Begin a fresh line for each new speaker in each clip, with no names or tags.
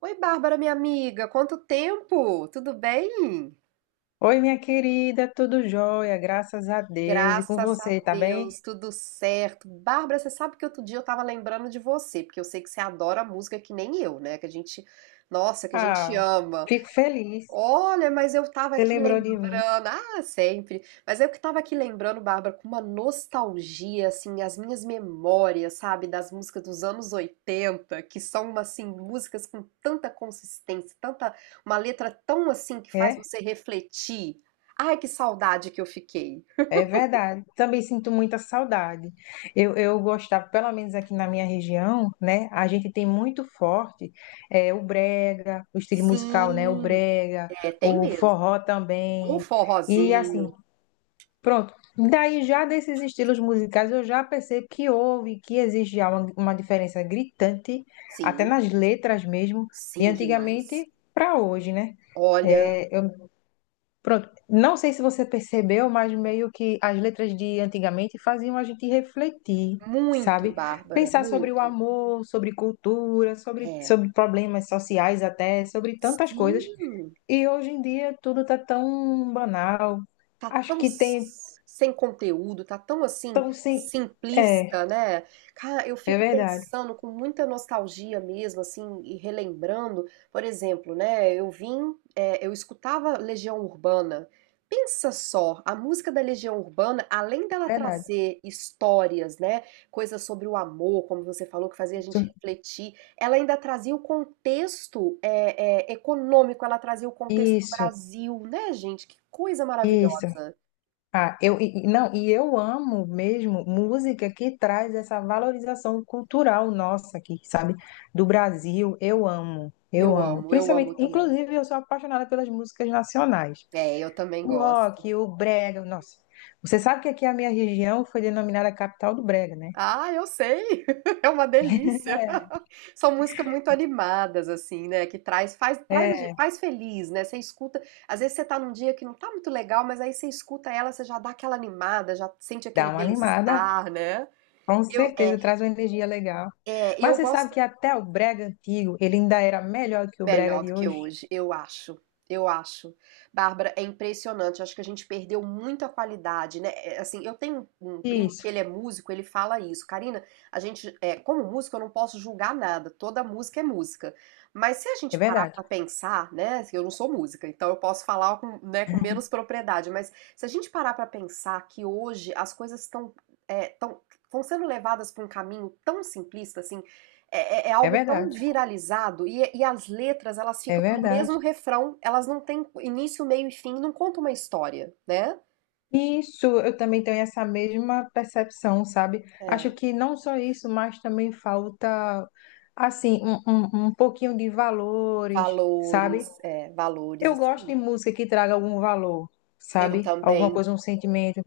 Oi, Bárbara, minha amiga, quanto tempo? Tudo bem?
Oi, minha querida, tudo jóia, graças a Deus. E com
Graças a
você, tá bem?
Deus, tudo certo. Bárbara, você sabe que outro dia eu tava lembrando de você, porque eu sei que você adora música que nem eu, né? Que a gente
Ah,
ama.
fico feliz.
Olha, mas eu tava
Você
aqui
lembrou de mim,
lembrando, ah, sempre, mas eu que tava aqui lembrando, Bárbara, com uma nostalgia, assim, as minhas memórias, sabe, das músicas dos anos 80, que são, assim, músicas com tanta consistência, tanta, uma letra tão, assim, que faz
é?
você refletir. Ai, que saudade que eu fiquei.
É verdade. Também sinto muita saudade. Eu gostava, pelo menos aqui na minha região, né? A gente tem muito forte é, o brega, o estilo musical, né? O
Sim,
brega,
é, tem
o
mesmo.
forró
Um
também. E assim,
forrozinho,
pronto. Daí, já desses estilos musicais, eu já percebo que houve, que existe já uma diferença gritante, até
sim,
nas letras mesmo, de
sim, demais.
antigamente para hoje, né?
Olha,
É, eu, pronto. Não sei se você percebeu, mas meio que as letras de antigamente faziam a gente refletir,
muito,
sabe?
Bárbara,
Pensar sobre o
muito.
amor, sobre cultura, sobre,
É.
sobre problemas sociais até, sobre tantas coisas.
Sim.
E hoje em dia tudo tá tão banal.
Tá
Acho
tão
que tem
s sem conteúdo, tá tão, assim,
tão sem.
simplista,
É.
né. Cara, eu
É
fico
verdade,
pensando com muita nostalgia mesmo, assim, e relembrando, por exemplo, né, eu escutava Legião Urbana. Pensa só, a música da Legião Urbana, além
é
dela
verdade.
trazer histórias, né, coisas sobre o amor, como você falou, que fazia a gente
Isso,
refletir, ela ainda trazia o contexto, econômico, ela trazia o contexto do
isso,
Brasil, né, gente? Que coisa
isso.
maravilhosa.
Ah, eu não, e eu amo mesmo música que traz essa valorização cultural nossa aqui, sabe? Do Brasil, eu amo, eu amo.
Eu
Principalmente,
amo também.
inclusive, eu sou apaixonada pelas músicas nacionais.
É, eu também
O
gosto.
rock, o brega, nossa. Você sabe que aqui a minha região foi denominada capital do brega, né?
Ah, eu sei! É uma delícia. São músicas muito animadas, assim, né? Que traz, faz, traz, A
É,
gente faz feliz, né? Você escuta, às vezes você tá num dia que não tá muito legal, mas aí você escuta ela, você já dá aquela animada, já sente
dá
aquele
uma animada.
bem-estar, né?
Com
Eu, é,
certeza, traz uma energia legal.
é,
Mas
eu
você sabe
gosto.
que até o brega antigo, ele ainda era melhor do que o brega
Melhor do
de
que
hoje?
hoje, eu acho. Eu acho. Bárbara, é impressionante. Acho que a gente perdeu muita qualidade, né? É. Assim, eu tenho um primo
Isso,
que ele é músico, ele fala isso. Karina, a gente, é, como músico, eu não posso julgar nada. Toda música é música. Mas se a
é
gente parar
verdade,
pra pensar, né? Assim, eu não sou música, então eu posso falar com, né, com menos propriedade. Mas se a gente parar pra pensar que hoje as coisas estão, estão sendo levadas pra um caminho tão simplista, assim, é
é
algo tão
verdade,
viralizado e as letras, elas
é
ficam no
verdade.
mesmo refrão, elas não têm início, meio e fim, não conta uma história, né?
Isso, eu também tenho essa mesma percepção, sabe? Acho
É,
que não só isso, mas também falta, assim, um pouquinho de valores, sabe?
é, valores,
Eu
isso
gosto
aí.
de música que traga algum valor,
Eu
sabe? Alguma
também.
coisa, um sentimento.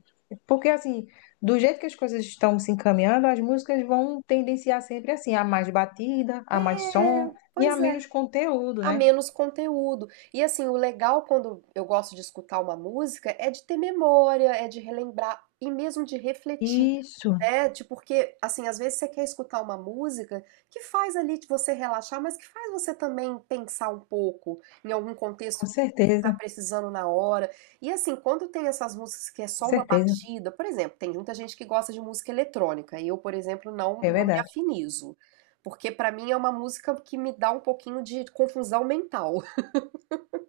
Porque, assim, do jeito que as coisas estão se encaminhando, as músicas vão tendenciar sempre assim, a mais batida, a mais
É,
som e a
pois é.
menos conteúdo,
A
né?
menos conteúdo. E assim, o legal quando eu gosto de escutar uma música é de ter memória, é de relembrar e mesmo de refletir,
Isso,
né? De porque assim, às vezes você quer escutar uma música que faz ali de você relaxar, mas que faz você também pensar um pouco em algum
com
contexto que você está
certeza,
precisando na hora. E assim, quando tem essas músicas que é
com
só uma
certeza.
batida, por exemplo, tem muita gente que gosta de música eletrônica, e eu, por exemplo, não
É
não me
verdade.
afinizo. Porque pra mim é uma música que me dá um pouquinho de confusão mental.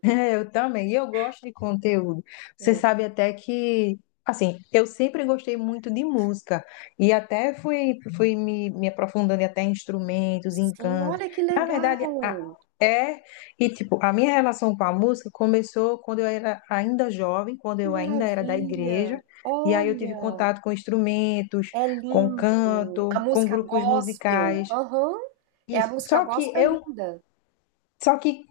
É, eu também. E eu gosto de conteúdo. Você
É.
sabe até que, assim, eu sempre gostei muito de música. E até fui, fui me aprofundando em até em instrumentos, em
Sim,
canto.
olha que
Na verdade,
legal!
é. E, tipo, a minha relação com a música começou quando eu era ainda jovem, quando
Que
eu ainda era da igreja.
maravilha!
E aí eu tive
Olha,
contato com instrumentos,
é
com
lindo! A
canto, com
música
grupos
gospel,
musicais.
aham, é, a
Isso.
música
Só que
gospel é
eu.
linda.
Só que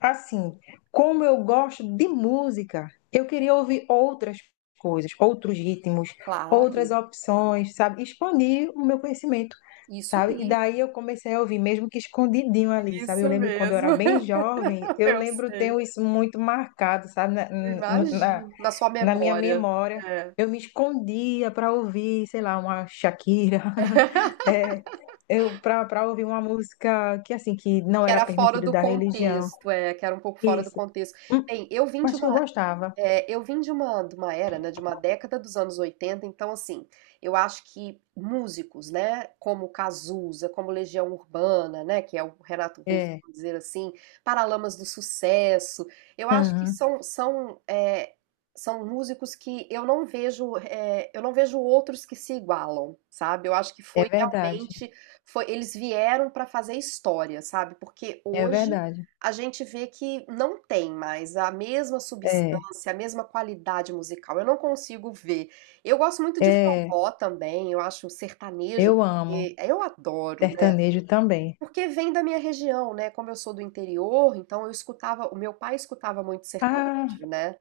assim, como eu gosto de música, eu queria ouvir outras coisas, outros ritmos,
Claro,
outras opções, sabe? Expandir o meu conhecimento,
isso
sabe? E
aí.
daí eu comecei a ouvir, mesmo que escondidinho ali, sabe? Eu
Isso
lembro quando eu
mesmo,
era bem jovem, eu
eu
lembro,
sei,
tenho isso muito marcado, sabe? Na, no- na,
imagino. Na sua
Na minha
memória.
memória.
É.
Eu me escondia para ouvir, sei lá, uma Shakira, é, eu para ouvir uma música que assim que não
Que
era
era fora
permitido
do
da religião.
contexto, é, que era um pouco fora do
Isso.
contexto.
Hum,
Bem, eu vim de
acho que eu
uma
gostava.
É, eu vim de uma era, né, de uma década dos anos 80 então, assim, eu acho que músicos, né, como Cazuza, como Legião Urbana, né, que é o Renato Russo,
É.
por dizer assim, Paralamas do Sucesso, eu acho que
Aham.
são, são, é, são músicos que eu não vejo, é, eu não vejo outros que se igualam, sabe? Eu acho que
É
foi
verdade.
realmente, foi, eles vieram para fazer história, sabe? Porque
É
hoje
verdade.
a gente vê que não tem mais a mesma
É.
substância, a mesma qualidade musical. Eu não consigo ver. Eu gosto muito de
É.
forró também, eu acho sertanejo,
Eu amo
porque eu adoro, né?
sertanejo também.
Porque vem da minha região, né? Como eu sou do interior, então eu escutava, o meu pai escutava muito
Ah,
sertanejo, né?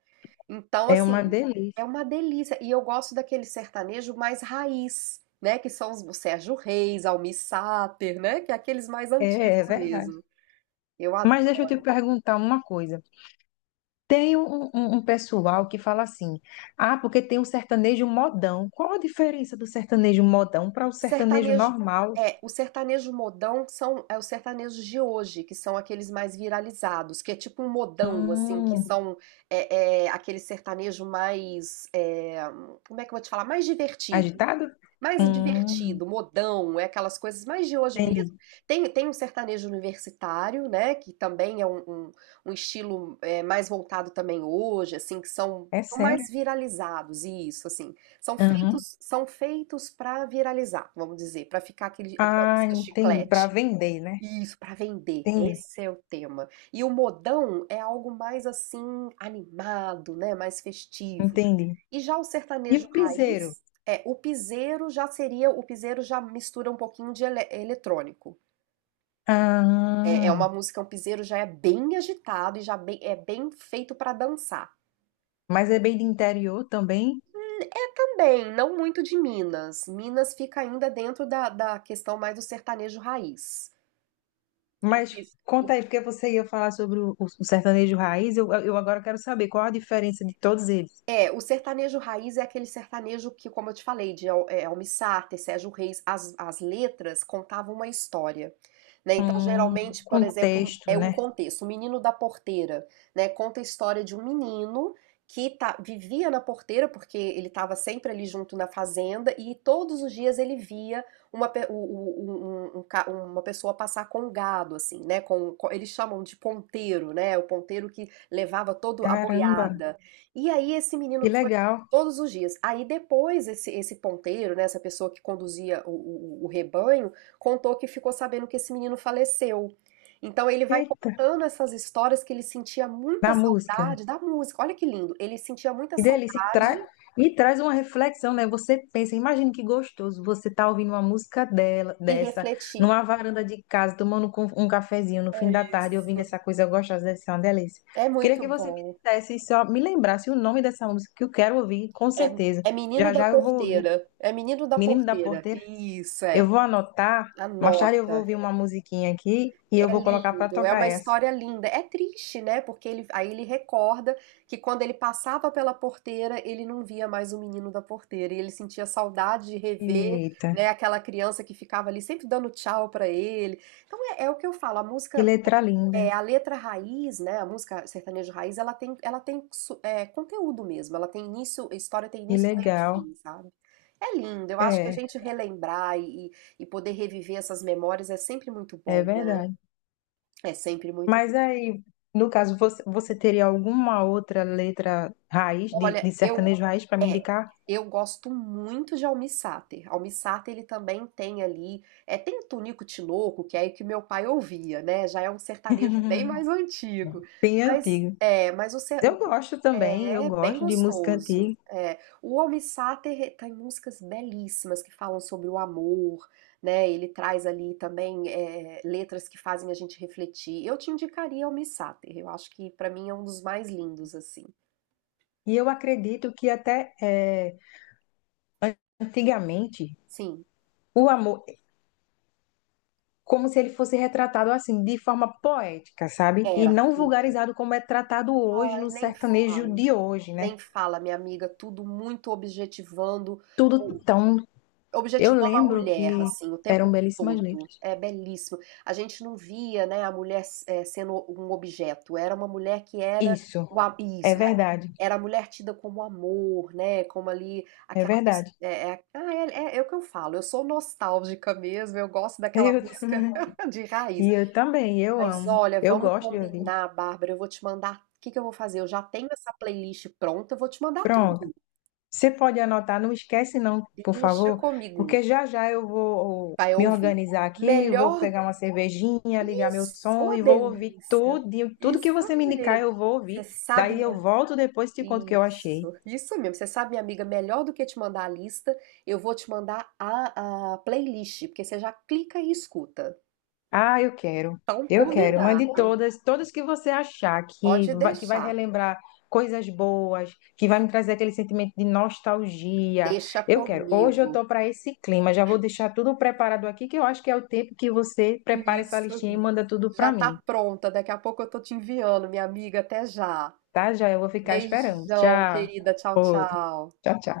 Então,
é
assim,
uma
uhum, é
delícia.
uma delícia. E eu gosto daquele sertanejo mais raiz, né? Que são os o Sérgio Reis, Almir Sater, né? Que é aqueles mais
É,
antigos
é verdade.
mesmo. Eu adoro.
Mas deixa eu te perguntar uma coisa. Tem um pessoal que fala assim: ah, porque tem um sertanejo modão. Qual a diferença do sertanejo modão para o
O
sertanejo
sertanejo
normal?
o sertanejo modão são é os sertanejos de hoje, que são aqueles mais viralizados, que é tipo um modão, assim, que
Hum,
são aquele sertanejo mais, é, como é que eu vou te falar? Mais divertido.
agitado?
Mais
Hum,
divertido, modão, é aquelas coisas mais de hoje mesmo.
entendi.
Tem, tem um sertanejo universitário, né, que também é um estilo é, mais voltado também hoje, assim, que são,
É
são mais
sério?
viralizados, isso, assim. São feitos para viralizar, vamos dizer, para ficar aquele, aquela
Ah,
música
entendi. Para
chiclete.
vender, né?
Isso, para vender.
Entendi,
Esse é o tema. E o modão é algo mais assim animado, né? Mais festivo.
entendi.
E já o
E
sertanejo
o piseiro?
raiz, é, o piseiro já seria, o piseiro já mistura um pouquinho de eletrônico. É, é
Ah,
uma música, um piseiro já é bem agitado e é bem feito para dançar.
mas é bem de interior também.
É também, não muito de Minas. Minas fica ainda dentro da questão mais do sertanejo raiz. O
Mas
que,
conta aí, porque você ia falar sobre o sertanejo raiz. Eu agora quero saber qual a diferença de todos eles.
É, o sertanejo raiz é aquele sertanejo que, como eu te falei, de Almir Sater, Sérgio Reis, as letras contavam uma história, né? Então, geralmente, por exemplo,
Contexto,
é um
né?
contexto. O Menino da Porteira, né? Conta a história de um menino vivia na porteira, porque ele estava sempre ali junto na fazenda, e todos os dias ele via uma, uma pessoa passar com um gado, assim, né? Eles chamam de ponteiro, né? O ponteiro que levava toda a
Caramba,
boiada. E aí esse
que
menino foi
legal.
todos os dias. Aí depois esse, esse ponteiro, né, essa pessoa que conduzia o rebanho, contou que ficou sabendo que esse menino faleceu. Então ele vai
Eita,
contando essas histórias que ele sentia muita
na música.
saudade da música. Olha que lindo. Ele sentia muita
Que delícia. E,
saudade
e traz uma reflexão, né? Você pensa, imagina que gostoso você tá ouvindo uma música dela,
e
dessa,
refletir.
numa varanda de casa, tomando um cafezinho no fim
É
da tarde, ouvindo
isso.
essa coisa gostosa, deve ser uma delícia.
É
Queria
muito
que você me
bom.
dissesse, e só me lembrasse o nome dessa música que eu quero ouvir, com
É,
certeza.
é Menino
Já
da
já eu vou ouvir.
Porteira. É Menino da
Menino da
Porteira.
Porteira,
Isso é.
eu vou anotar, mais tarde eu vou
Anota.
ouvir uma musiquinha aqui e eu
É
vou colocar para
lindo, é
tocar
uma
essa.
história linda. É triste, né? Porque ele, aí ele recorda que quando ele passava pela porteira, ele não via mais o menino da porteira. E ele sentia saudade de rever,
Eita,
né, aquela criança que ficava ali sempre dando tchau pra ele. Então é, é o que eu falo, a
que
música,
letra linda,
é, a letra raiz, né? A música sertaneja raiz, ela tem, conteúdo mesmo. Ela tem início, a história tem
que
início, meio e
legal.
fim, sabe? É lindo, eu acho que a
É,
gente relembrar e poder reviver essas memórias é sempre muito
é
bom.
verdade.
É sempre muito bom.
Mas aí, no caso, você, você teria alguma outra letra raiz, de,
Olha,
de sertanejo raiz, para me
é,
indicar?
eu gosto muito de almissáter. Almissáter ele também tem ali, é, tem o Tunico Tinoco, que é o que meu pai ouvia, né? Já é um sertanejo bem mais antigo.
Bem
Mas
antigo.
é, mas o, ser- o-
Eu gosto também, eu
é é bem
gosto de música
gostoso.
antiga.
É, o almissáter tem músicas belíssimas que falam sobre o amor, né? Ele traz ali também é, letras que fazem a gente refletir. Eu te indicaria almissáter. Eu acho que para mim é um dos mais lindos assim.
E eu acredito que até eh, antigamente
Sim,
o amor, como se ele fosse retratado assim, de forma poética, sabe? E
era
não
tudo.
vulgarizado como é tratado hoje
Ai,
no
nem
sertanejo
fala.
de hoje, né?
Nem fala, minha amiga, tudo muito objetivando,
Tudo
o-
tão. Eu
objetivando a
lembro que
mulher, assim, o
eram
tempo
belíssimas
todo.
letras.
É belíssimo. A gente não via, né, a mulher eh, sendo um objeto. Era uma mulher que era
Isso,
o a-
é
isso, é-
verdade,
era a mulher tida como amor, né? Como ali
é
aquela pessoa.
verdade.
É o que eu falo, eu sou nostálgica mesmo, eu gosto daquela
Eu,
música de raiz.
e eu também, eu
Mas
amo.
olha,
Eu
vamos
gosto de ouvir.
combinar, Bárbara. Eu vou te mandar. O que que eu vou fazer? Eu já tenho essa playlist pronta, eu vou te mandar
Pronto.
tudo.
Você pode anotar, não esquece não, por
Deixa
favor,
comigo,
porque já já eu vou
vai
me
ouvir.
organizar aqui, vou
Melhor.
pegar uma cervejinha, ligar meu
Isso,
som
ô
e vou ouvir
delícia.
tudo, tudo que
Isso
você me indicar
mesmo.
eu vou
Você
ouvir.
sabe,
Daí eu
minha.
volto depois e te conto o que eu achei.
Isso mesmo. Você sabe, minha amiga, melhor do que te mandar a lista, eu vou te mandar a playlist, porque você já clica e escuta.
Ah, eu quero.
Então,
Eu quero. Mande
combinado.
todas, todas que você achar
Pode
que vai
deixar.
relembrar coisas boas, que vai me trazer aquele sentimento de nostalgia.
Deixa
Eu quero. Hoje eu
comigo.
tô para esse clima. Já vou deixar tudo preparado aqui, que eu acho que é o tempo que você prepara essa
Isso.
listinha e manda tudo
Já
para mim,
tá pronta. Daqui a pouco eu tô te enviando, minha amiga. Até já.
tá? Já eu vou ficar esperando.
Beijão,
Tchau.
querida. Tchau,
Outro.
tchau.
Tchau, tchau.